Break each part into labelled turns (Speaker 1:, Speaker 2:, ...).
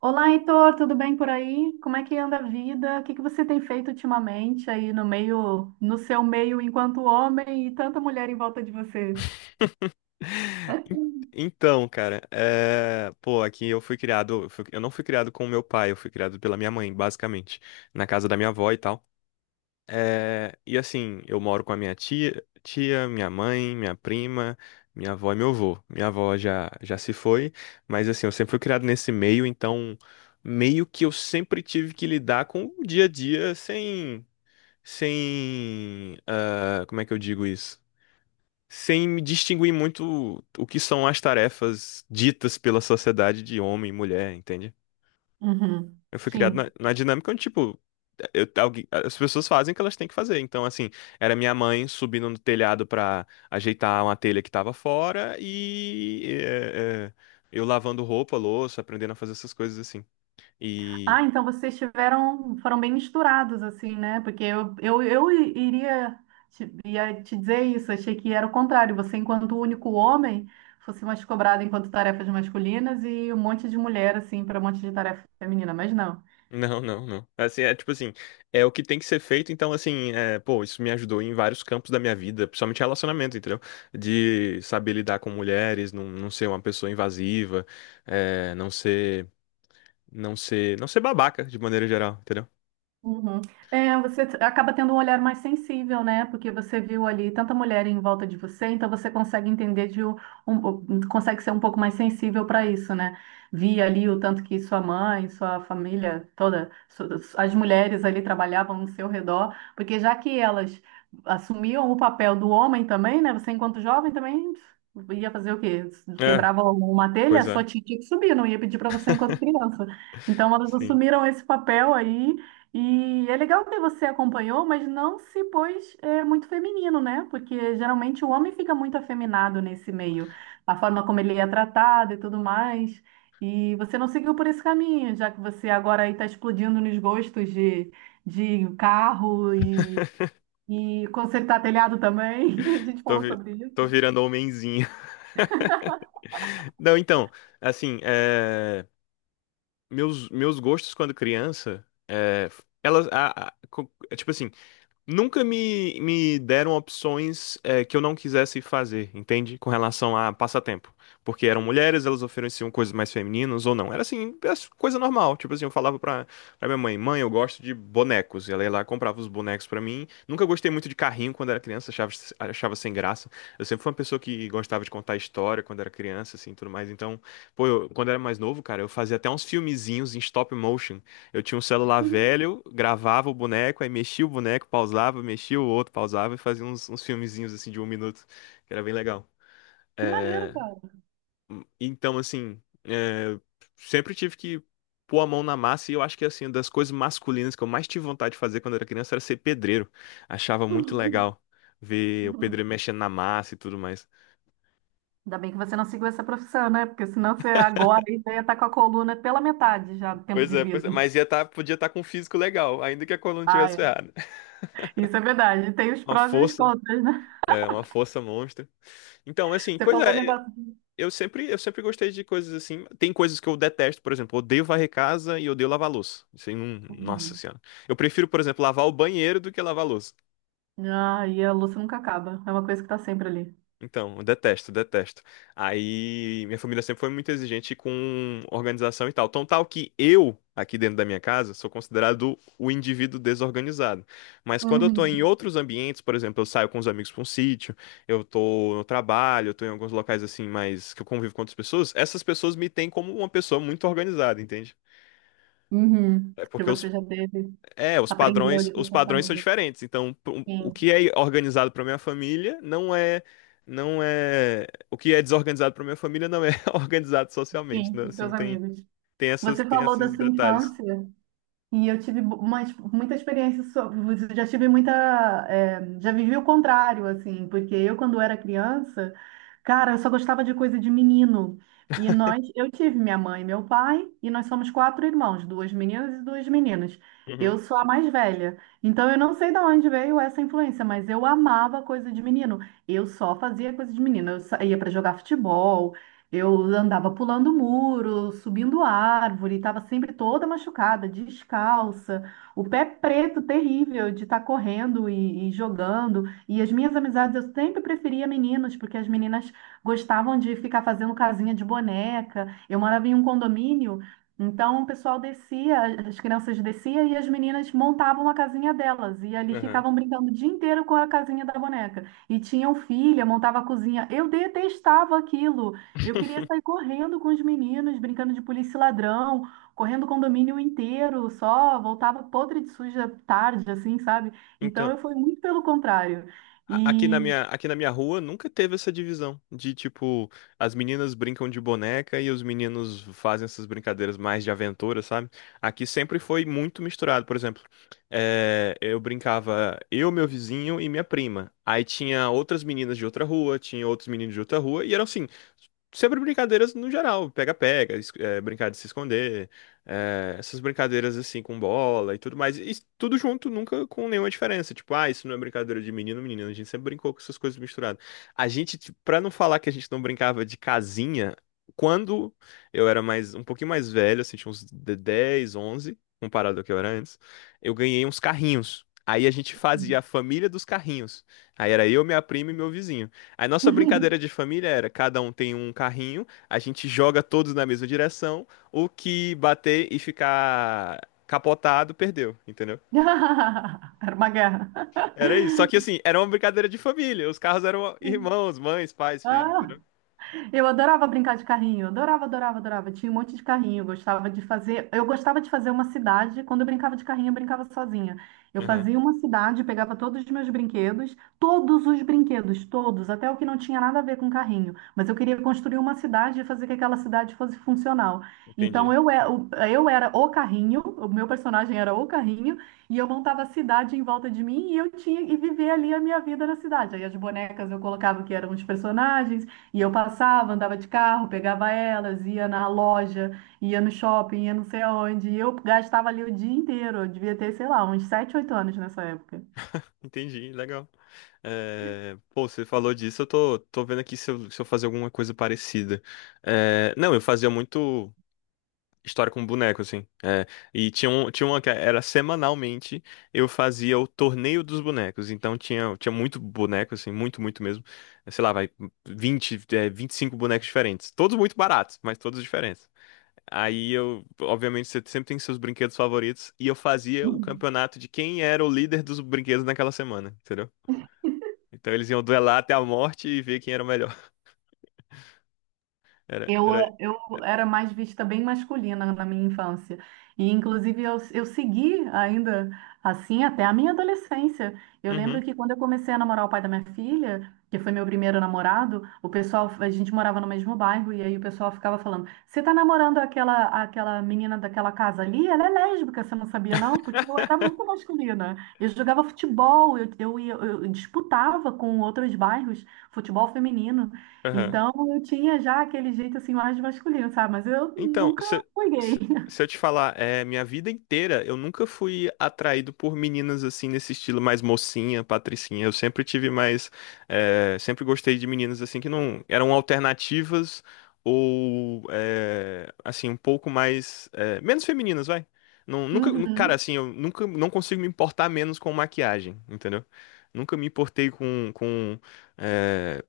Speaker 1: Olá, Heitor, tudo bem por aí? Como é que anda a vida? O que que você tem feito ultimamente aí no meio, no seu meio enquanto homem e tanta mulher em volta de você?
Speaker 2: En- Então, cara, é, pô, aqui eu fui criado, eu não fui criado com o meu pai, eu fui criado pela minha mãe, basicamente, na casa da minha avó e tal. É, e assim, eu moro com a minha tia, minha mãe, minha prima, minha avó e meu avô. Minha avó já se foi, mas assim, eu sempre fui criado nesse meio, então meio que eu sempre tive que lidar com o dia a dia sem, como é que eu digo isso? Sem me distinguir muito o que são as tarefas ditas pela sociedade de homem e mulher, entende?
Speaker 1: Uhum.
Speaker 2: Eu fui criado na,
Speaker 1: Sim.
Speaker 2: na dinâmica onde, tipo, as pessoas fazem o que elas têm que fazer. Então, assim, era minha mãe subindo no telhado pra ajeitar uma telha que tava fora e eu lavando roupa, louça, aprendendo a fazer essas coisas assim.
Speaker 1: Ah, então vocês tiveram, foram bem misturados assim, né? Porque eu iria ia te dizer isso, achei que era o contrário. Você, enquanto único homem, fosse mais cobrado enquanto tarefas masculinas e um monte de mulher assim para um monte de tarefa feminina, mas não.
Speaker 2: Não, não, não. Assim, é tipo assim, é o que tem que ser feito, então assim, é, pô, isso me ajudou em vários campos da minha vida, principalmente relacionamento, entendeu? De saber lidar com mulheres, não ser uma pessoa invasiva, é, não ser babaca de maneira geral, entendeu?
Speaker 1: Uhum. Você acaba tendo um olhar mais sensível, né? Porque você viu ali tanta mulher em volta de você, então você consegue entender de um, consegue ser um pouco mais sensível para isso, né? Vi ali o tanto que sua mãe, sua família toda, as mulheres ali trabalhavam no seu redor, porque já que elas assumiam o papel do homem também, né? Você enquanto jovem também ia fazer o quê?
Speaker 2: É,
Speaker 1: Quebrava uma telha,
Speaker 2: pois
Speaker 1: sua
Speaker 2: é.
Speaker 1: tia tinha que subir, não ia pedir para você enquanto criança. Então elas
Speaker 2: Sim.
Speaker 1: assumiram esse papel aí e é legal que você acompanhou, mas não se pôs muito feminino, né? Porque geralmente o homem fica muito afeminado nesse meio, a forma como ele é tratado e tudo mais. E você não seguiu por esse caminho, já que você agora aí está explodindo nos gostos de carro e consertar telhado também. A gente
Speaker 2: Tô,
Speaker 1: falou sobre
Speaker 2: tô
Speaker 1: isso.
Speaker 2: virando homenzinho. Não, então, assim, é, meus gostos quando criança, é, elas, é tipo assim, nunca me deram opções que eu não quisesse fazer, entende? Com relação a passatempo. Porque eram mulheres, elas ofereciam coisas mais femininas ou não. Era assim, era coisa normal. Tipo assim, eu falava pra minha mãe, mãe, eu gosto de bonecos. E ela ia lá, comprava os bonecos pra mim. Nunca gostei muito de carrinho quando era criança, achava sem graça. Eu sempre fui uma pessoa que gostava de contar história quando era criança, assim, tudo mais. Então, pô, quando era mais novo, cara, eu fazia até uns filmezinhos em stop motion, eu tinha um celular velho, gravava o boneco, aí mexia o boneco, pausava, mexia o outro, pausava e fazia uns filmezinhos assim de um minuto, que era bem legal.
Speaker 1: Que maneiro,
Speaker 2: É,
Speaker 1: cara.
Speaker 2: então, assim, é, sempre tive que pôr a mão na massa e eu acho que, assim, uma das coisas masculinas que eu mais tive vontade de fazer quando era criança era ser pedreiro. Achava muito legal ver o pedreiro mexendo na massa e tudo mais.
Speaker 1: Ainda bem que você não seguiu essa profissão, né? Porque senão você agora aí já ia estar com a coluna pela metade já do tempo de
Speaker 2: Pois é,
Speaker 1: vida.
Speaker 2: mas ia tá, podia estar com um físico legal, ainda que a coluna tivesse
Speaker 1: Ai,
Speaker 2: ferrada.
Speaker 1: isso é verdade. Tem os
Speaker 2: Uma
Speaker 1: prós e os
Speaker 2: força,
Speaker 1: contras, né?
Speaker 2: é, uma força monstra. Então, assim,
Speaker 1: Você
Speaker 2: pois
Speaker 1: falou um
Speaker 2: é.
Speaker 1: negócio.
Speaker 2: Eu sempre gostei de coisas assim. Tem coisas que eu detesto, por exemplo, eu odeio varrer casa e eu odeio lavar louça. Isso aí não, nossa
Speaker 1: Uhum.
Speaker 2: senhora. Eu prefiro, por exemplo, lavar o banheiro do que lavar louça.
Speaker 1: Ah, e a louça nunca acaba. É uma coisa que tá sempre ali.
Speaker 2: Então, eu detesto, detesto. Aí, minha família sempre foi muito exigente com organização e tal. Tão tal que eu, aqui dentro da minha casa, sou considerado o indivíduo desorganizado. Mas quando eu tô em
Speaker 1: Uhum.
Speaker 2: outros ambientes, por exemplo, eu saio com os amigos pra um sítio, eu tô no trabalho, eu tô em alguns locais assim, mas que eu convivo com outras pessoas, essas pessoas me têm como uma pessoa muito organizada, entende?
Speaker 1: Uhum.
Speaker 2: É
Speaker 1: Que
Speaker 2: porque eu,
Speaker 1: você já teve,
Speaker 2: é, os
Speaker 1: aprendeu
Speaker 2: padrões,
Speaker 1: ali com
Speaker 2: os
Speaker 1: a sua
Speaker 2: padrões são
Speaker 1: família.
Speaker 2: diferentes. Então, o
Speaker 1: Sim,
Speaker 2: que é organizado para minha família não é, não é, o que é desorganizado para minha família não é organizado socialmente,
Speaker 1: sim,
Speaker 2: né?
Speaker 1: com
Speaker 2: Assim,
Speaker 1: seus
Speaker 2: tem,
Speaker 1: amigos.
Speaker 2: tem essas,
Speaker 1: Você
Speaker 2: tem
Speaker 1: falou da
Speaker 2: esses
Speaker 1: sua
Speaker 2: detalhes.
Speaker 1: infância. E eu tive uma, muita experiência sobre, já tive muita, já vivi o contrário, assim, porque eu, quando era criança, cara, eu só gostava de coisa de menino. E nós, eu tive minha mãe e meu pai, e nós somos quatro irmãos, duas meninas e duas meninas. Eu
Speaker 2: Uhum,
Speaker 1: sou a mais velha. Então eu não sei de onde veio essa influência, mas eu amava coisa de menino. Eu só fazia coisa de menino. Eu ia para jogar futebol, eu andava pulando muro, subindo árvore, estava sempre toda machucada, descalça, o pé preto terrível de estar correndo e jogando. E as minhas amizades eu sempre preferia meninos, porque as meninas gostavam de ficar fazendo casinha de boneca. Eu morava em um condomínio, então o pessoal descia, as crianças desciam e as meninas montavam a casinha delas. E ali
Speaker 2: aham.
Speaker 1: ficavam brincando o dia inteiro com a casinha da boneca. E tinham filha, montava a cozinha. Eu detestava aquilo. Eu queria sair correndo com os meninos, brincando de polícia e ladrão, correndo o condomínio inteiro, só voltava podre de suja tarde, assim, sabe? Então
Speaker 2: Então,
Speaker 1: eu fui muito pelo contrário.
Speaker 2: aqui na
Speaker 1: E.
Speaker 2: minha, aqui na minha rua nunca teve essa divisão de tipo, as meninas brincam de boneca e os meninos fazem essas brincadeiras mais de aventura, sabe? Aqui sempre foi muito misturado. Por exemplo, eu brincava eu, meu vizinho e minha prima. Aí tinha outras meninas de outra rua, tinha outros meninos de outra rua, e eram assim, sempre brincadeiras no geral, pega-pega, brincar de se esconder, é, essas brincadeiras assim com bola e tudo mais. E tudo junto, nunca com nenhuma diferença. Tipo, ah, isso não é brincadeira de menino, menina. A gente sempre brincou com essas coisas misturadas. A gente, tipo, pra não falar que a gente não brincava de casinha, quando eu era mais, um pouquinho mais velho, assim, tinha uns 10, 11, comparado ao que eu era antes, eu ganhei uns carrinhos. Aí a gente fazia a família dos carrinhos. Aí era eu, minha prima e meu vizinho. Aí nossa brincadeira de família era, cada um tem um carrinho, a gente joga todos na mesma direção, o que bater e ficar capotado perdeu, entendeu?
Speaker 1: Era uma guerra.
Speaker 2: Era isso. Só que assim, era uma brincadeira de família. Os carros eram
Speaker 1: Sim.
Speaker 2: irmãos, mães, pais, filhos,
Speaker 1: Ah,
Speaker 2: entendeu?
Speaker 1: Eu adorava brincar de carrinho, adorava, adorava, adorava. Tinha um monte de carrinho, eu gostava de fazer. Eu gostava de fazer uma cidade. Quando eu brincava de carrinho, eu brincava sozinha. Eu
Speaker 2: Aham,
Speaker 1: fazia uma cidade, pegava todos os meus brinquedos, todos os brinquedos, todos, até o que não tinha nada a ver com carrinho. Mas eu queria construir uma cidade e fazer que aquela cidade fosse funcional. Então
Speaker 2: entendi.
Speaker 1: eu, eu era o carrinho, o meu personagem era o carrinho, e eu montava a cidade em volta de mim e eu tinha e vivia ali a minha vida na cidade. Aí as bonecas eu colocava que eram os personagens. E eu passava, andava de carro, pegava elas, ia na loja, ia no shopping, ia não sei aonde. E eu gastava ali o dia inteiro. Eu devia ter, sei lá, uns 7 8 anos nessa época.
Speaker 2: Entendi, legal. É, pô, você falou disso, eu tô vendo aqui se eu fazer alguma coisa parecida. É, não, eu fazia muito. História com boneco, assim. É. E tinha, tinha uma que era semanalmente, eu fazia o torneio dos bonecos. Então tinha muito boneco, assim, muito, muito mesmo. Sei lá, vai 25 bonecos diferentes. Todos muito baratos, mas todos diferentes. Aí eu, obviamente, você sempre tem seus brinquedos favoritos. E eu fazia o campeonato de quem era o líder dos brinquedos naquela semana, entendeu? Então eles iam duelar até a morte e ver quem era o melhor. Era,
Speaker 1: Eu,
Speaker 2: era...
Speaker 1: eu era mais vista bem masculina na minha infância. E, inclusive, eu segui ainda assim até a minha adolescência. Eu lembro
Speaker 2: Uhum.
Speaker 1: que quando eu comecei a namorar o pai da minha filha, que foi meu primeiro namorado, o pessoal, a gente morava no mesmo bairro, e aí o pessoal ficava falando: "Você tá namorando aquela menina daquela casa ali? Ela é lésbica, você não sabia, não?" Porque eu era muito masculina. Eu jogava futebol, eu disputava com outros bairros futebol feminino. Então eu tinha já aquele jeito assim mais masculino, sabe? Mas eu
Speaker 2: Então,
Speaker 1: nunca
Speaker 2: se,
Speaker 1: fui gay.
Speaker 2: se, se eu te falar, é, minha vida inteira eu nunca fui atraído por meninas assim nesse estilo mais mocinha, patricinha. Eu sempre tive mais, sempre gostei de meninas assim que não eram alternativas ou assim um pouco mais menos femininas, vai. Não, nunca, cara,
Speaker 1: Uhum,
Speaker 2: assim, eu nunca não consigo me importar menos com maquiagem, entendeu? Nunca me importei com é,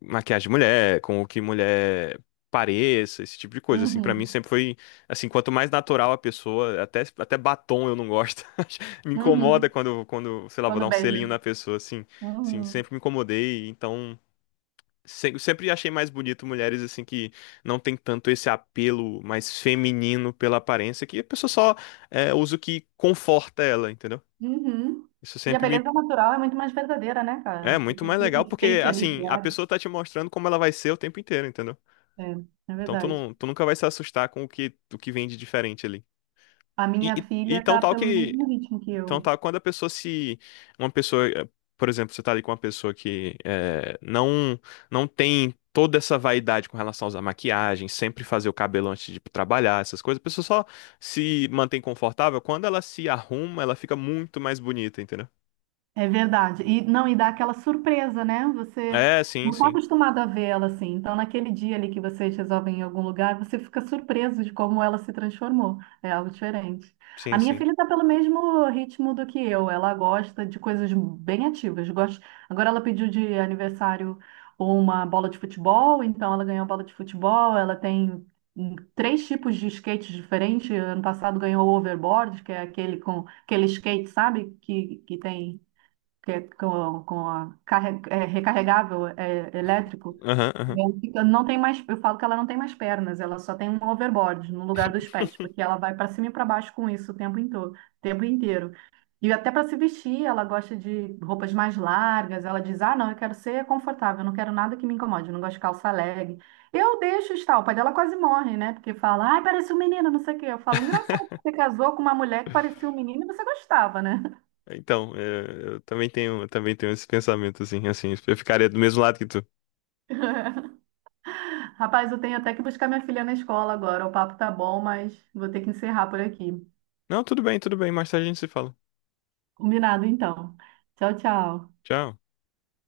Speaker 2: maquiagem de mulher, com o que mulher pareça, esse tipo de coisa, assim, pra mim
Speaker 1: uhum,
Speaker 2: sempre foi, assim, quanto mais natural a pessoa, até batom eu não gosto, me incomoda
Speaker 1: uhum.
Speaker 2: quando, sei lá, vou dar
Speaker 1: Quando
Speaker 2: um selinho
Speaker 1: beija.
Speaker 2: na pessoa, assim, assim,
Speaker 1: Uhum,
Speaker 2: sempre me incomodei, então... Sempre achei mais bonito mulheres assim que não tem tanto esse apelo mais feminino pela aparência, que a pessoa só usa o que conforta ela, entendeu?
Speaker 1: uhum.
Speaker 2: Isso
Speaker 1: E a
Speaker 2: sempre me
Speaker 1: beleza natural é muito mais verdadeira, né,
Speaker 2: é
Speaker 1: cara? Do
Speaker 2: muito
Speaker 1: que
Speaker 2: mais legal,
Speaker 1: aquilo
Speaker 2: porque
Speaker 1: fake ali
Speaker 2: assim, a
Speaker 1: criado.
Speaker 2: pessoa tá te mostrando como ela vai ser o tempo inteiro, entendeu?
Speaker 1: É, é
Speaker 2: Então tu,
Speaker 1: verdade.
Speaker 2: não, tu nunca vai se assustar com o que vem de diferente ali.
Speaker 1: A minha
Speaker 2: E, e
Speaker 1: filha
Speaker 2: tão
Speaker 1: tá
Speaker 2: tal
Speaker 1: pelo
Speaker 2: que.
Speaker 1: mesmo ritmo que
Speaker 2: Tão
Speaker 1: eu.
Speaker 2: tal quando a pessoa se. Uma pessoa. Por exemplo, você tá ali com uma pessoa que não, não tem toda essa vaidade com relação a usar maquiagem, sempre fazer o cabelo antes de ir trabalhar, essas coisas. A pessoa só se mantém confortável. Quando ela se arruma, ela fica muito mais bonita, entendeu?
Speaker 1: É verdade. E não, e dá aquela surpresa, né? Você
Speaker 2: É, sim,
Speaker 1: não está
Speaker 2: sim.
Speaker 1: acostumado a vê-la assim. Então, naquele dia ali que vocês resolvem ir em algum lugar, você fica surpreso de como ela se transformou. É algo diferente. A
Speaker 2: Sim,
Speaker 1: minha
Speaker 2: sim.
Speaker 1: filha está pelo mesmo ritmo do que eu. Ela gosta de coisas bem ativas. Gosta... Agora ela pediu de aniversário uma bola de futebol, então ela ganhou a bola de futebol. Ela tem três tipos de skates diferentes. Ano passado ganhou o overboard, que é aquele com aquele skate, sabe? Que tem que é com a recarregável elétrico,
Speaker 2: Aham, aham.
Speaker 1: não tem mais, eu falo que ela não tem mais pernas, ela só tem um overboard no lugar dos pés, porque ela vai para cima e para baixo com isso o tempo inteiro, tempo inteiro. E até para se vestir, ela gosta de roupas mais largas, ela diz: "Ah, não, eu quero ser confortável, eu não quero nada que me incomode, eu não gosto de calça leg". Eu deixo estar, o pai dela quase morre, né? Porque fala: "Ai, parece um menino, não sei o quê". Eu falo: "Engraçado, você casou com uma mulher que parecia um menino e você gostava, né?"
Speaker 2: Então, eu também tenho esse pensamento, assim, eu ficaria do mesmo lado que tu.
Speaker 1: Rapaz, eu tenho até que buscar minha filha na escola agora. O papo tá bom, mas vou ter que encerrar por aqui.
Speaker 2: Não, tudo bem, tudo bem. Mais tarde a gente se fala.
Speaker 1: Combinado, então. Tchau, tchau.
Speaker 2: Tchau.